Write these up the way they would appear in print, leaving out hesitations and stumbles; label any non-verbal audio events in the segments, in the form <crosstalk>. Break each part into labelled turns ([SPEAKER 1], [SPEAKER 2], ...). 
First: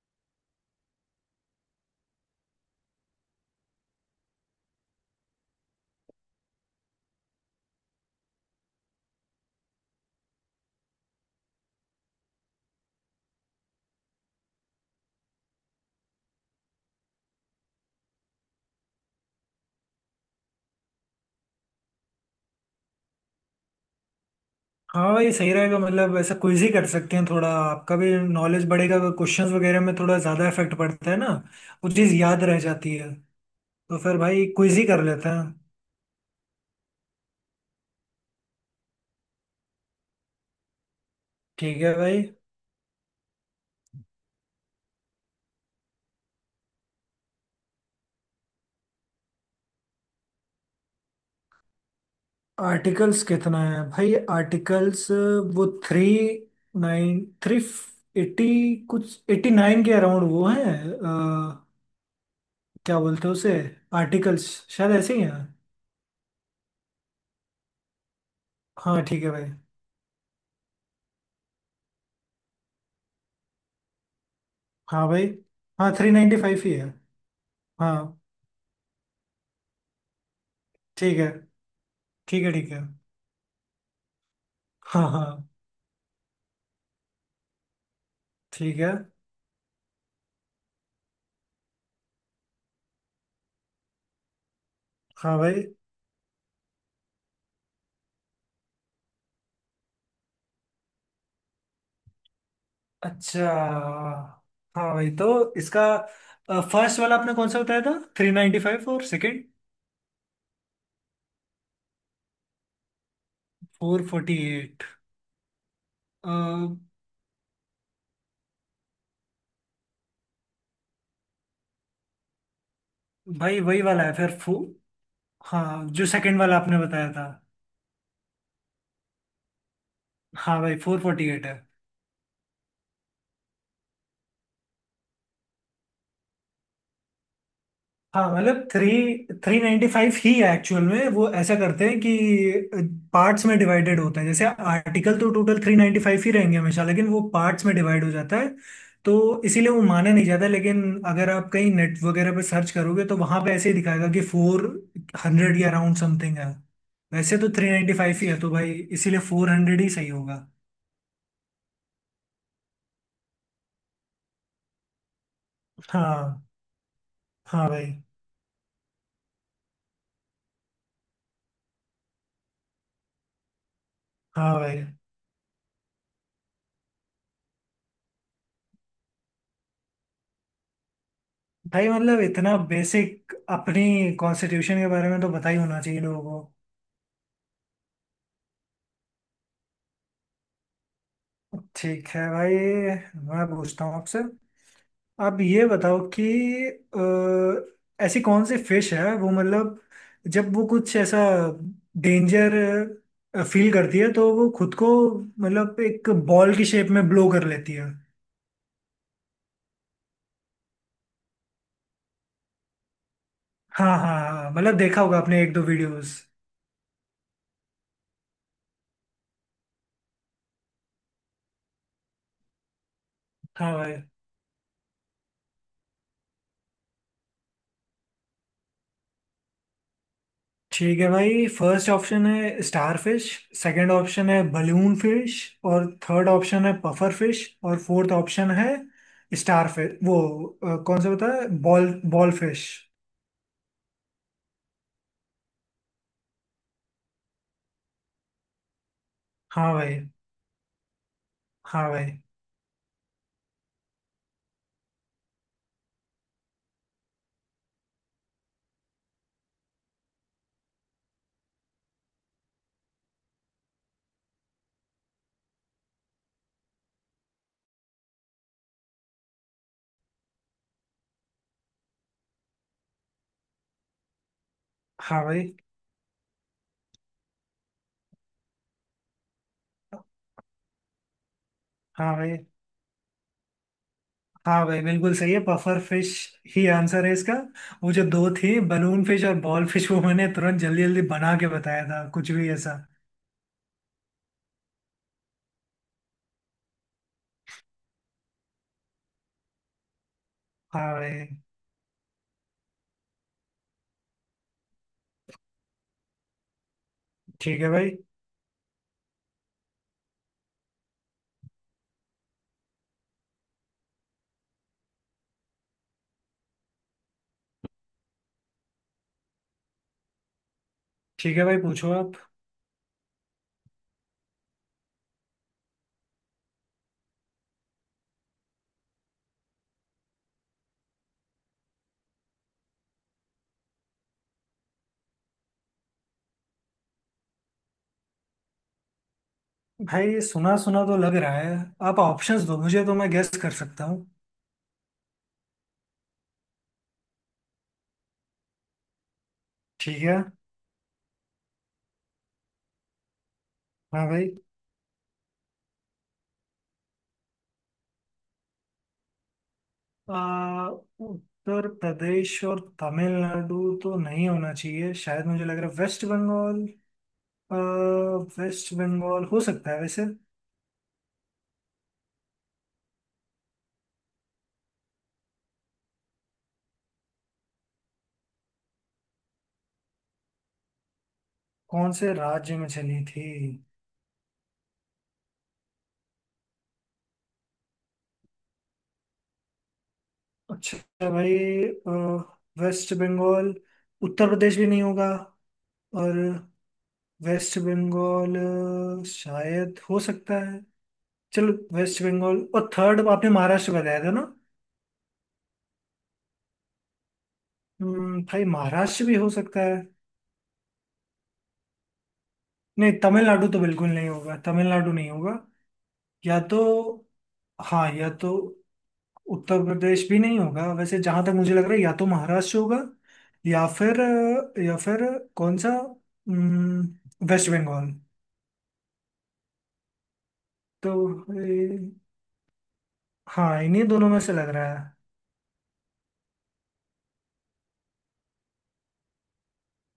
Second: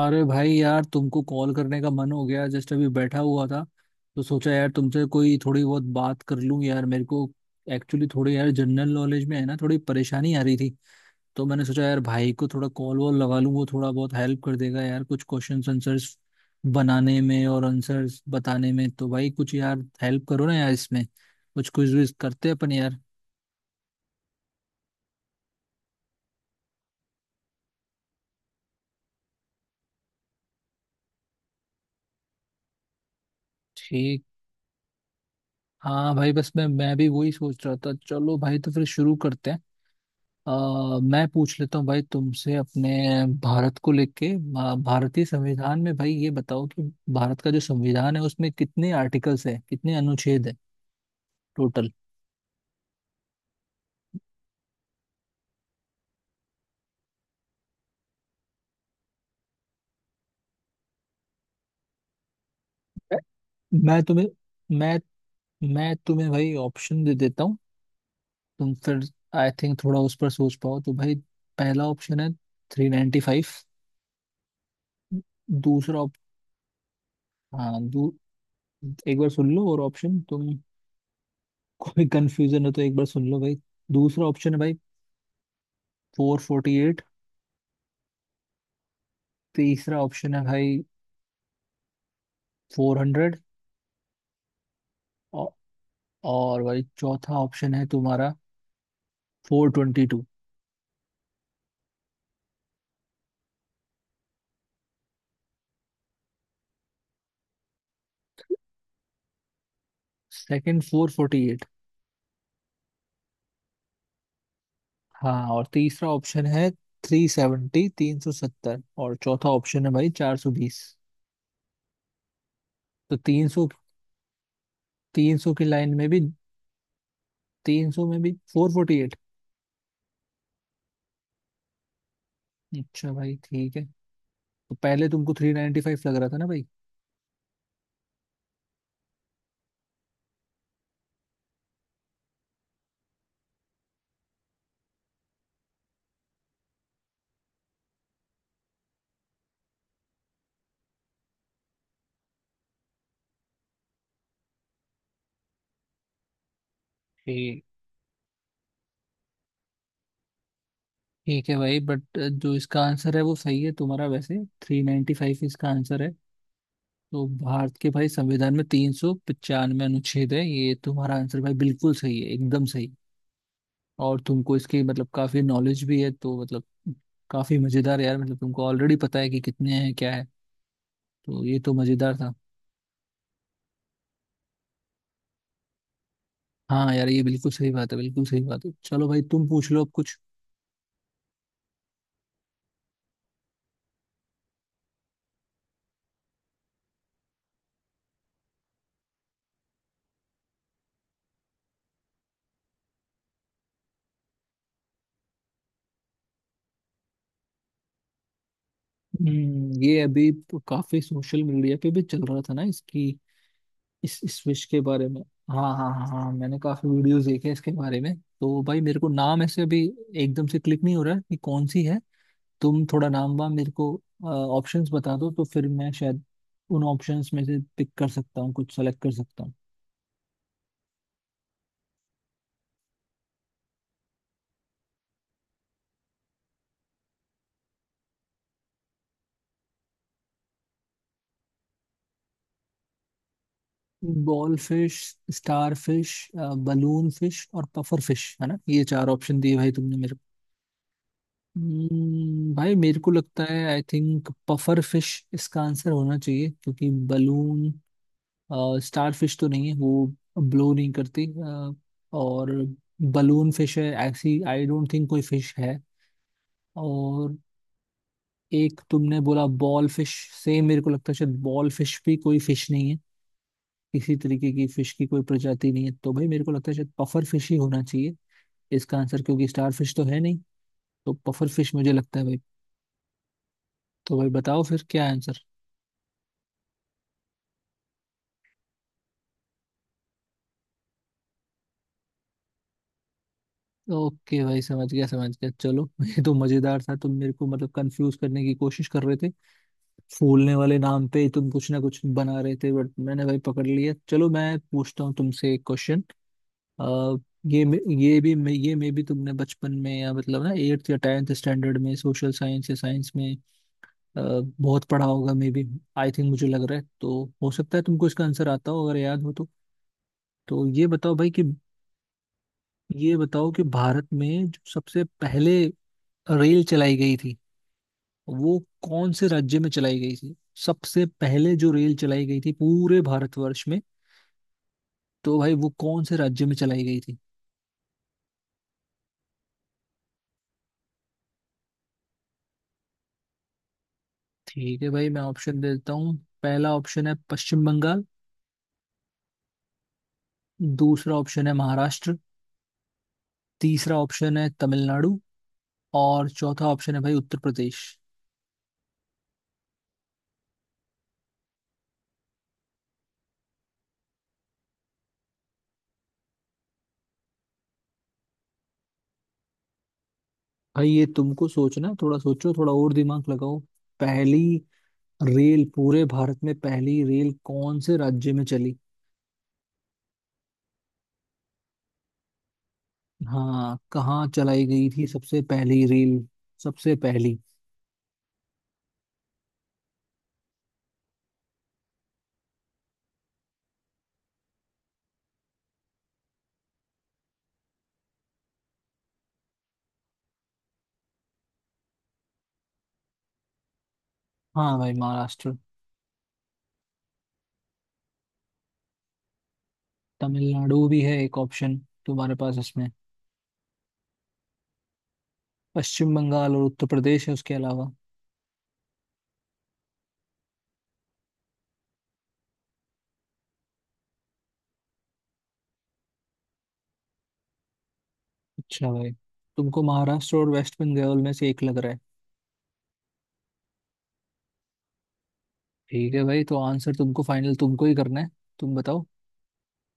[SPEAKER 1] अरे भाई यार तुमको कॉल करने का मन हो गया जस्ट अभी बैठा हुआ था। तो सोचा यार तुमसे कोई थोड़ी बहुत बात कर लूं। यार मेरे को एक्चुअली थोड़ी यार जनरल नॉलेज में है ना थोड़ी परेशानी आ रही थी। तो मैंने सोचा यार भाई को थोड़ा कॉल वॉल लगा लूं वो थोड़ा बहुत हेल्प कर देगा यार कुछ क्वेश्चंस आंसर्स बनाने में और आंसर्स बताने में। तो भाई कुछ यार हेल्प करो ना यार, इसमें कुछ क्विज विज करते हैं अपन यार।
[SPEAKER 2] हाँ भाई, सही रहेगा। मतलब ऐसा क्विज ही कर सकते हैं, थोड़ा आपका भी नॉलेज बढ़ेगा। क्वेश्चंस वगैरह में थोड़ा ज़्यादा इफेक्ट पड़ता है ना, वो चीज़ याद रह जाती है। तो फिर
[SPEAKER 1] ठीक।
[SPEAKER 2] भाई क्विज ही कर लेते हैं।
[SPEAKER 1] हाँ भाई बस मैं भी वही सोच रहा था। चलो भाई तो फिर शुरू करते हैं। अ, मैं पूछ लेता
[SPEAKER 2] ठीक
[SPEAKER 1] हूँ
[SPEAKER 2] है
[SPEAKER 1] भाई
[SPEAKER 2] भाई।
[SPEAKER 1] तुमसे अपने भारत को लेके भारतीय संविधान में भाई ये बताओ कि भारत का जो संविधान है उसमें कितने आर्टिकल्स हैं कितने अनुच्छेद हैं टोटल।
[SPEAKER 2] आर्टिकल्स कितना है भाई? आर्टिकल्स वो थ्री, 93, 80, कुछ 89 के अराउंड वो है। क्या बोलते हैं उसे?
[SPEAKER 1] मैं तुम्हें
[SPEAKER 2] आर्टिकल्स, शायद
[SPEAKER 1] मैं
[SPEAKER 2] ऐसे ही है।
[SPEAKER 1] मैं तुम्हें भाई ऑप्शन दे देता हूँ। तुम
[SPEAKER 2] हाँ,
[SPEAKER 1] फिर
[SPEAKER 2] ठीक है भाई।
[SPEAKER 1] आई थिंक थोड़ा उस पर सोच पाओ तो भाई पहला ऑप्शन है थ्री नाइन्टी फाइव।
[SPEAKER 2] हाँ भाई। हाँ,
[SPEAKER 1] दूसरा
[SPEAKER 2] थ्री
[SPEAKER 1] ऑप
[SPEAKER 2] नाइन्टी फाइव ही है।
[SPEAKER 1] हाँ
[SPEAKER 2] हाँ।
[SPEAKER 1] एक बार सुन लो और ऑप्शन तुम <laughs>
[SPEAKER 2] ठीक है।
[SPEAKER 1] कोई
[SPEAKER 2] ठीक है,
[SPEAKER 1] कंफ्यूजन
[SPEAKER 2] ठीक
[SPEAKER 1] हो
[SPEAKER 2] है।
[SPEAKER 1] तो एक बार सुन लो भाई। दूसरा ऑप्शन है भाई
[SPEAKER 2] हाँ हाँ।
[SPEAKER 1] फोर।
[SPEAKER 2] ठीक है।
[SPEAKER 1] तीसरा ऑप्शन है भाई फोर हंड्रेड।
[SPEAKER 2] हाँ भाई।
[SPEAKER 1] और भाई चौथा ऑप्शन है तुम्हारा फोर ट्वेंटी टू।
[SPEAKER 2] अच्छा। हाँ भाई, तो इसका फर्स्ट वाला आपने कौन सा बताया था, 395? और second,
[SPEAKER 1] second four forty eight.
[SPEAKER 2] 448।
[SPEAKER 1] हाँ, और तीसरा ऑप्शन है थ्री सेवेंटी तीन सौ सत्तर और चौथा ऑप्शन है भाई चार सौ बीस। तो तीन
[SPEAKER 2] भाई
[SPEAKER 1] सौ,
[SPEAKER 2] वही वाला है फिर फो
[SPEAKER 1] तीन सौ की
[SPEAKER 2] हाँ,
[SPEAKER 1] लाइन
[SPEAKER 2] जो
[SPEAKER 1] में भी
[SPEAKER 2] सेकंड वाला आपने बताया था।
[SPEAKER 1] तीन सौ में भी फोर फोर्टी एट।
[SPEAKER 2] हाँ भाई, 448 है।
[SPEAKER 1] अच्छा भाई ठीक है। तो पहले तुमको थ्री नाइन्टी फाइव लग रहा था ना भाई?
[SPEAKER 2] हाँ मतलब थ्री थ्री नाइन्टी फाइव ही है एक्चुअल में। वो ऐसा करते हैं कि पार्ट्स में डिवाइडेड होता है। जैसे आर्टिकल तो टोटल 395 ही रहेंगे हमेशा, लेकिन वो पार्ट्स में डिवाइड हो जाता है, तो इसीलिए वो माना नहीं जाता। लेकिन अगर आप कहीं नेट वगैरह पे सर्च करोगे, तो वहां पे ऐसे ही दिखाएगा कि 400 या अराउंड समथिंग है। वैसे तो
[SPEAKER 1] ठीक।
[SPEAKER 2] 395 ही है, तो भाई इसीलिए 400 ही सही होगा।
[SPEAKER 1] ठीक है भाई, बट जो इसका आंसर है वो सही है तुम्हारा। वैसे थ्री नाइन्टी फाइव इसका आंसर है।
[SPEAKER 2] हाँ।
[SPEAKER 1] तो
[SPEAKER 2] हाँ
[SPEAKER 1] भारत के
[SPEAKER 2] भाई।
[SPEAKER 1] भाई संविधान में तीन सौ पचानवे अनुच्छेद है। ये तुम्हारा आंसर भाई बिल्कुल सही है, एकदम सही। और
[SPEAKER 2] हाँ
[SPEAKER 1] तुमको इसकी
[SPEAKER 2] भाई।
[SPEAKER 1] मतलब काफी नॉलेज भी है तो मतलब काफी मजेदार यार। मतलब तुमको ऑलरेडी पता है कि कितने हैं क्या है। तो ये तो
[SPEAKER 2] भाई
[SPEAKER 1] मजेदार
[SPEAKER 2] मतलब
[SPEAKER 1] था।
[SPEAKER 2] इतना बेसिक अपनी कॉन्स्टिट्यूशन के बारे में तो पता ही होना चाहिए लोगों को।
[SPEAKER 1] हाँ यार ये बिल्कुल सही बात है, बिल्कुल सही बात है। चलो भाई तुम पूछ लो अब कुछ।
[SPEAKER 2] ठीक है भाई। मैं पूछता हूँ आपसे। आप ये बताओ कि ऐसी कौन सी फिश है वो, मतलब जब वो कुछ ऐसा डेंजर फील करती है, तो वो खुद को मतलब एक बॉल की शेप में ब्लो कर लेती है।
[SPEAKER 1] ये अभी तो काफी सोशल मीडिया पे भी चल रहा था ना इसकी
[SPEAKER 2] हाँ हाँ
[SPEAKER 1] इस
[SPEAKER 2] हाँ,
[SPEAKER 1] विश
[SPEAKER 2] मतलब
[SPEAKER 1] के
[SPEAKER 2] देखा
[SPEAKER 1] बारे
[SPEAKER 2] होगा
[SPEAKER 1] में।
[SPEAKER 2] आपने एक दो
[SPEAKER 1] हाँ हाँ हाँ
[SPEAKER 2] वीडियोस।
[SPEAKER 1] हाँ, मैंने काफी वीडियोस देखे हैं इसके बारे में। तो भाई मेरे को नाम ऐसे अभी एकदम से क्लिक नहीं हो रहा है कि कौन सी है। तुम थोड़ा नाम वाम मेरे
[SPEAKER 2] हाँ
[SPEAKER 1] को
[SPEAKER 2] भाई।
[SPEAKER 1] ऑप्शंस बता दो तो फिर मैं शायद उन ऑप्शंस में से पिक कर सकता हूँ, कुछ सेलेक्ट कर सकता हूँ।
[SPEAKER 2] ठीक है भाई। फर्स्ट ऑप्शन है स्टार फिश। सेकंड ऑप्शन है बलून फिश। और थर्ड ऑप्शन है पफर फिश। और फोर्थ ऑप्शन है स्टार फिश। वो कौन सा बताया, ball, ball fish.
[SPEAKER 1] Ball fish, star fish, balloon fish और पफर फिश, है ना? ये चार ऑप्शन दिए
[SPEAKER 2] हाँ
[SPEAKER 1] भाई तुमने
[SPEAKER 2] भाई।
[SPEAKER 1] मेरे को।
[SPEAKER 2] हाँ भाई।
[SPEAKER 1] भाई मेरे को लगता है आई थिंक पफर फिश इसका आंसर होना चाहिए। क्योंकि बलून स्टार फिश तो नहीं है, वो ब्लो नहीं करती। और बलून फिश है ऐसी आई डोंट थिंक कोई फिश है। और एक तुमने बोला बॉल फिश, सेम मेरे को लगता है शायद बॉल फिश भी कोई फिश नहीं है। किसी तरीके की फिश की कोई
[SPEAKER 2] हाँ भाई।
[SPEAKER 1] प्रजाति नहीं है। तो भाई मेरे को लगता है शायद पफर फिश ही होना चाहिए इसका आंसर। क्योंकि स्टार फिश तो है नहीं तो पफर फिश मुझे
[SPEAKER 2] हाँ
[SPEAKER 1] लगता है
[SPEAKER 2] भाई।
[SPEAKER 1] भाई। तो भाई बताओ
[SPEAKER 2] हाँ भाई,
[SPEAKER 1] फिर क्या
[SPEAKER 2] बिल्कुल सही
[SPEAKER 1] आंसर।
[SPEAKER 2] है। पफर फिश ही आंसर है इसका। वो जो दो थी, बलून फिश और बॉल फिश, वो मैंने तुरंत जल्दी जल्दी बना के बताया था, कुछ भी ऐसा।
[SPEAKER 1] ओके भाई समझ गया समझ गया। चलो <laughs> ये तो मजेदार था। तुम मेरे को मतलब कंफ्यूज करने की कोशिश कर रहे थे। फूलने वाले
[SPEAKER 2] हाँ
[SPEAKER 1] नाम पे
[SPEAKER 2] भाई।
[SPEAKER 1] ही तुम कुछ ना कुछ बना रहे थे, बट मैंने भाई पकड़ लिया। चलो मैं पूछता हूँ तुमसे एक क्वेश्चन।
[SPEAKER 2] ठीक
[SPEAKER 1] ये
[SPEAKER 2] है
[SPEAKER 1] मे-
[SPEAKER 2] भाई।
[SPEAKER 1] ये भी मे- ये मे भी तुमने बचपन में या मतलब ना एट्थ या टेंथ स्टैंडर्ड में सोशल साइंस या साइंस में अ, बहुत पढ़ा होगा मे बी। आई थिंक मुझे लग रहा है तो हो सकता है तुमको इसका आंसर आता हो, अगर याद हो तो। तो ये बताओ भाई
[SPEAKER 2] ठीक
[SPEAKER 1] कि
[SPEAKER 2] है भाई, पूछो आप।
[SPEAKER 1] ये बताओ कि भारत में जो सबसे पहले रेल चलाई गई थी वो कौन से राज्य में चलाई गई थी। सबसे पहले जो रेल चलाई गई थी पूरे भारतवर्ष में, तो भाई वो कौन से राज्य में चलाई गई थी?
[SPEAKER 2] भाई, सुना सुना तो लग रहा है। आप ऑप्शंस दो मुझे, तो मैं गेस कर सकता हूँ।
[SPEAKER 1] ठीक है भाई मैं ऑप्शन दे देता हूँ। पहला ऑप्शन है पश्चिम बंगाल।
[SPEAKER 2] ठीक है।
[SPEAKER 1] दूसरा ऑप्शन है महाराष्ट्र। तीसरा
[SPEAKER 2] हाँ भाई।
[SPEAKER 1] ऑप्शन है तमिलनाडु। और चौथा ऑप्शन है भाई उत्तर प्रदेश।
[SPEAKER 2] आ, उत्तर प्रदेश और तमिलनाडु तो नहीं होना चाहिए। शायद मुझे लग रहा है वेस्ट बंगाल। आ, वेस्ट बंगाल हो सकता है वैसे।
[SPEAKER 1] भाई ये तुमको सोचना है, थोड़ा सोचो थोड़ा और दिमाग लगाओ। पहली रेल, पूरे भारत में पहली रेल कौन से राज्य में चली?
[SPEAKER 2] कौन से राज्य में चली थी?
[SPEAKER 1] हाँ कहाँ चलाई गई थी सबसे पहली रील, सबसे पहली।
[SPEAKER 2] अच्छा भाई। अ, वेस्ट बंगाल। उत्तर प्रदेश भी नहीं होगा। और वेस्ट बंगाल शायद हो सकता है। चलो, वेस्ट बंगाल। और थर्ड आपने महाराष्ट्र बताया था ना?
[SPEAKER 1] हाँ भाई महाराष्ट्र,
[SPEAKER 2] भाई महाराष्ट्र भी हो सकता है।
[SPEAKER 1] तमिलनाडु भी है एक ऑप्शन तुम्हारे पास इसमें।
[SPEAKER 2] नहीं, तमिलनाडु तो बिल्कुल नहीं होगा। तमिलनाडु नहीं होगा।
[SPEAKER 1] पश्चिम
[SPEAKER 2] या
[SPEAKER 1] बंगाल
[SPEAKER 2] तो,
[SPEAKER 1] और उत्तर प्रदेश है उसके अलावा।
[SPEAKER 2] हाँ, या तो उत्तर प्रदेश भी नहीं होगा वैसे, जहां तक मुझे लग रहा है। या तो महाराष्ट्र होगा, या फिर या फिर कौन सा? वेस्ट बंगाल।
[SPEAKER 1] अच्छा भाई, तुमको महाराष्ट्र और वेस्ट
[SPEAKER 2] तो
[SPEAKER 1] बंगाल में से एक
[SPEAKER 2] भाई,
[SPEAKER 1] लग रहा है।
[SPEAKER 2] हाँ, इन्हीं दोनों में से लग रहा है।
[SPEAKER 1] ठीक है भाई तो आंसर तुमको फाइनल तुमको ही करना है। तुम बताओ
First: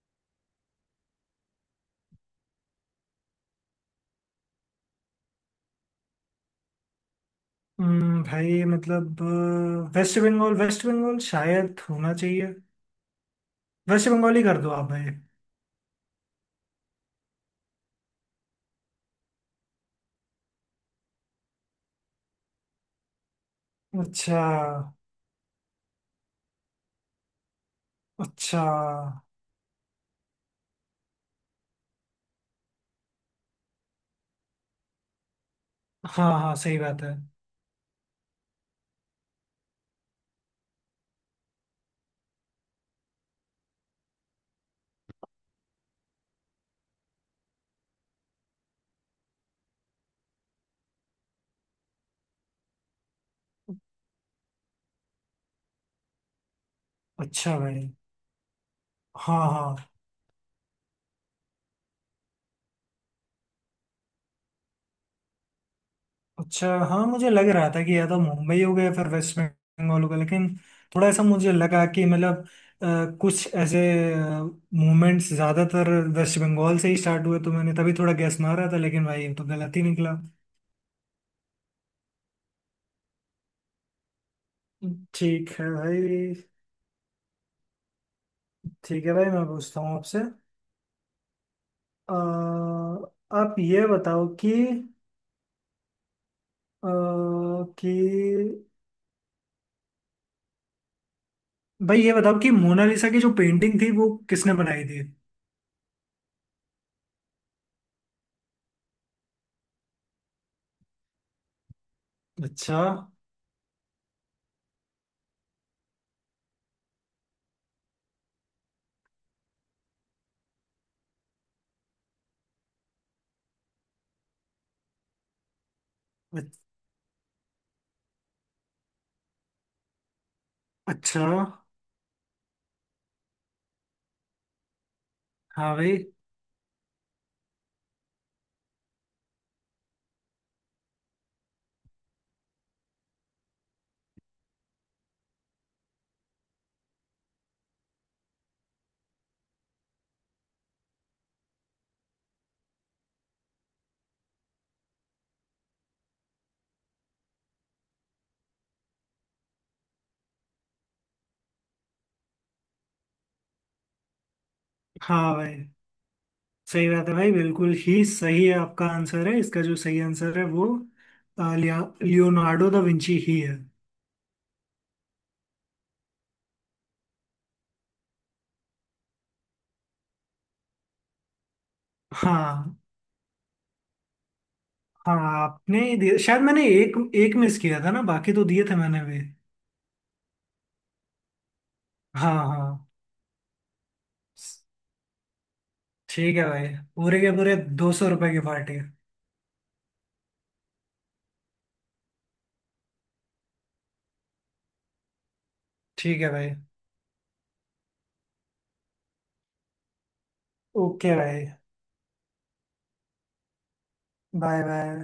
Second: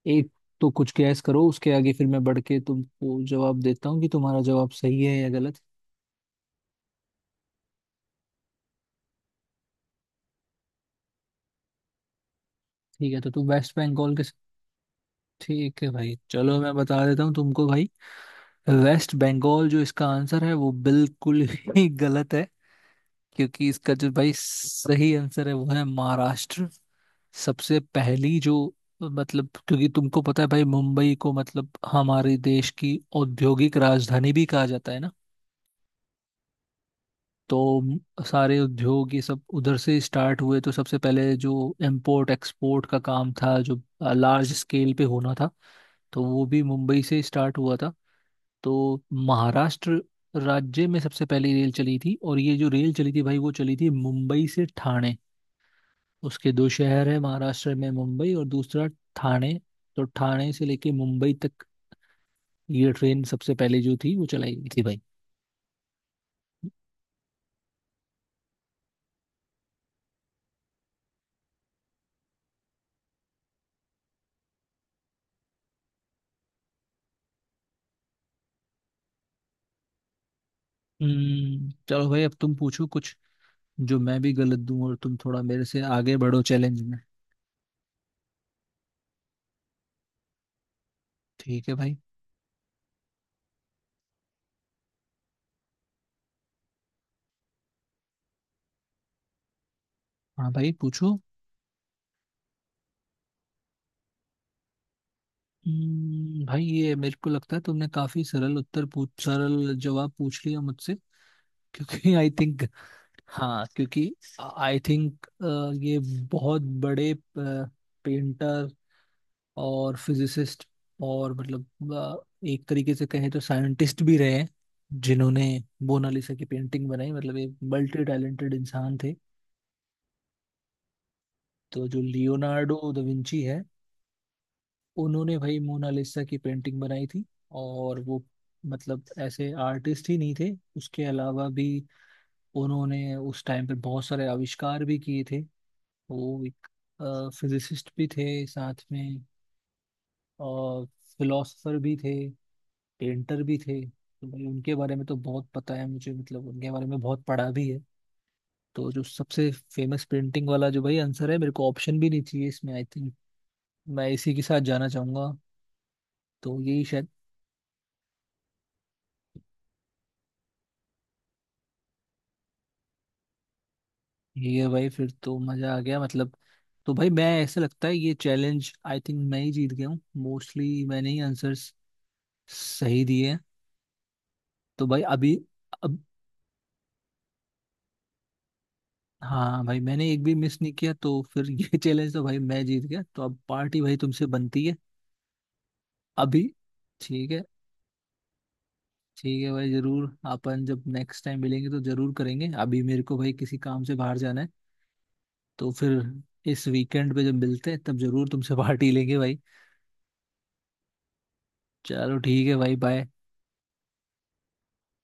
[SPEAKER 1] एक, तो कुछ गैस करो उसके आगे फिर मैं बढ़ के तुमको जवाब देता हूँ कि तुम्हारा जवाब सही है या गलत।
[SPEAKER 2] भाई मतलब वेस्ट बंगाल, वेस्ट बंगाल शायद होना चाहिए।
[SPEAKER 1] ठीक है तो तुम वेस्ट
[SPEAKER 2] वेस्ट
[SPEAKER 1] बंगाल के।
[SPEAKER 2] बंगाल ही कर दो आप भाई।
[SPEAKER 1] ठीक है भाई चलो मैं बता देता हूँ तुमको भाई। वेस्ट बंगाल जो इसका आंसर है वो बिल्कुल ही <laughs> गलत है। क्योंकि इसका जो भाई
[SPEAKER 2] अच्छा।
[SPEAKER 1] सही आंसर है वो है महाराष्ट्र। सबसे पहली जो
[SPEAKER 2] अच्छा।
[SPEAKER 1] मतलब, क्योंकि तुमको पता है भाई मुंबई को मतलब हमारे देश की औद्योगिक राजधानी भी कहा जाता है ना।
[SPEAKER 2] हाँ हाँ, सही बात है।
[SPEAKER 1] तो सारे उद्योग ये सब उधर से स्टार्ट हुए। तो सबसे पहले जो इम्पोर्ट एक्सपोर्ट का काम था जो लार्ज स्केल पे होना था तो वो भी मुंबई से स्टार्ट हुआ था। तो महाराष्ट्र राज्य में सबसे पहली रेल चली थी। और ये जो रेल चली थी भाई वो चली थी मुंबई से ठाणे। उसके दो शहर है
[SPEAKER 2] अच्छा
[SPEAKER 1] महाराष्ट्र
[SPEAKER 2] भाई।
[SPEAKER 1] में, मुंबई और दूसरा
[SPEAKER 2] हाँ
[SPEAKER 1] ठाणे।
[SPEAKER 2] हाँ।
[SPEAKER 1] तो ठाणे से लेके मुंबई तक ये ट्रेन सबसे पहले जो थी वो चलाई गई थी भाई।
[SPEAKER 2] अच्छा, हाँ, मुझे लग रहा था कि या तो मुंबई हो गया, फिर वेस्ट बंगाल हो गया। लेकिन थोड़ा ऐसा मुझे लगा कि मतलब कुछ ऐसे मूवमेंट्स ज़्यादातर वेस्ट बंगाल से ही स्टार्ट हुए, तो मैंने तभी थोड़ा गैस मारा था। लेकिन भाई ये तो गलत ही निकला।
[SPEAKER 1] चलो भाई अब तुम पूछो कुछ, जो मैं भी गलत दूं और तुम थोड़ा
[SPEAKER 2] ठीक
[SPEAKER 1] मेरे
[SPEAKER 2] है
[SPEAKER 1] से आगे
[SPEAKER 2] भाई।
[SPEAKER 1] बढ़ो चैलेंज में।
[SPEAKER 2] ठीक है भाई, मैं पूछता हूँ आपसे।
[SPEAKER 1] ठीक है भाई।
[SPEAKER 2] आप ये बताओ कि अ, कि
[SPEAKER 1] हाँ भाई पूछो।
[SPEAKER 2] भाई ये बताओ कि मोनालिसा की जो पेंटिंग थी वो किसने बनाई थी।
[SPEAKER 1] भाई ये मेरे को लगता है तुमने काफी सरल उत्तर पूछ, सरल जवाब पूछ लिया मुझसे। क्योंकि आई थिंक,
[SPEAKER 2] अच्छा।
[SPEAKER 1] हाँ क्योंकि आई थिंक ये बहुत बड़े पेंटर और फिजिसिस्ट और मतलब एक तरीके से कहें तो साइंटिस्ट भी रहे हैं, जिन्होंने मोनालिसा की
[SPEAKER 2] अच-
[SPEAKER 1] पेंटिंग बनाई। मतलब ये मल्टी टैलेंटेड इंसान थे।
[SPEAKER 2] अच्छा।
[SPEAKER 1] तो जो लियोनार्डो दा विंची है, उन्होंने भाई
[SPEAKER 2] हाँ भाई।
[SPEAKER 1] मोनालिसा की पेंटिंग बनाई थी। और वो मतलब ऐसे आर्टिस्ट ही नहीं थे। उसके अलावा भी उन्होंने उस टाइम पे बहुत सारे आविष्कार भी किए थे। वो एक फिजिसिस्ट भी थे साथ में, और फिलोसफर भी थे, पेंटर भी थे। तो भाई उनके बारे में तो बहुत पता है मुझे, मतलब उनके बारे में बहुत पढ़ा भी है। तो जो सबसे फेमस पेंटिंग वाला जो भाई आंसर है, मेरे को ऑप्शन भी नहीं चाहिए इसमें आई थिंक, मैं इसी के साथ जाना चाहूंगा।
[SPEAKER 2] हाँ भाई।
[SPEAKER 1] तो यही
[SPEAKER 2] सही बात
[SPEAKER 1] शायद
[SPEAKER 2] है भाई, बिल्कुल ही सही है आपका आंसर। है इसका जो सही आंसर है वो, अ, लिया लियोनार्डो दा विंची ही है।
[SPEAKER 1] ये है भाई। फिर तो मजा आ गया मतलब। तो भाई मैं ऐसा लगता है ये चैलेंज आई थिंक मैं ही जीत गया हूँ। मोस्टली मैंने ही आंसर्स
[SPEAKER 2] हाँ।
[SPEAKER 1] सही दिए हैं। तो भाई
[SPEAKER 2] हाँ,
[SPEAKER 1] अभी,
[SPEAKER 2] आपने ही
[SPEAKER 1] अब
[SPEAKER 2] दिया। शायद मैंने एक एक मिस किया था ना, बाकी तो दिए थे मैंने भी।
[SPEAKER 1] हाँ भाई मैंने एक भी मिस नहीं किया तो फिर ये <laughs> चैलेंज तो
[SPEAKER 2] हाँ
[SPEAKER 1] भाई मैं जीत
[SPEAKER 2] हाँ।
[SPEAKER 1] गया। तो अब पार्टी भाई तुमसे बनती है
[SPEAKER 2] ठीक है
[SPEAKER 1] अभी।
[SPEAKER 2] भाई। पूरे
[SPEAKER 1] ठीक
[SPEAKER 2] के
[SPEAKER 1] है।
[SPEAKER 2] पूरे ₹200 की पार्टी।
[SPEAKER 1] ठीक है भाई जरूर, अपन जब नेक्स्ट टाइम मिलेंगे तो जरूर करेंगे। अभी मेरे को भाई किसी काम से बाहर जाना है, तो फिर
[SPEAKER 2] ठीक है भाई।
[SPEAKER 1] इस वीकेंड पे जब मिलते हैं तब जरूर तुमसे <laughs> पार्टी लेंगे भाई।
[SPEAKER 2] ओके भाई।
[SPEAKER 1] चलो ठीक है भाई बाय।
[SPEAKER 2] Bye bye.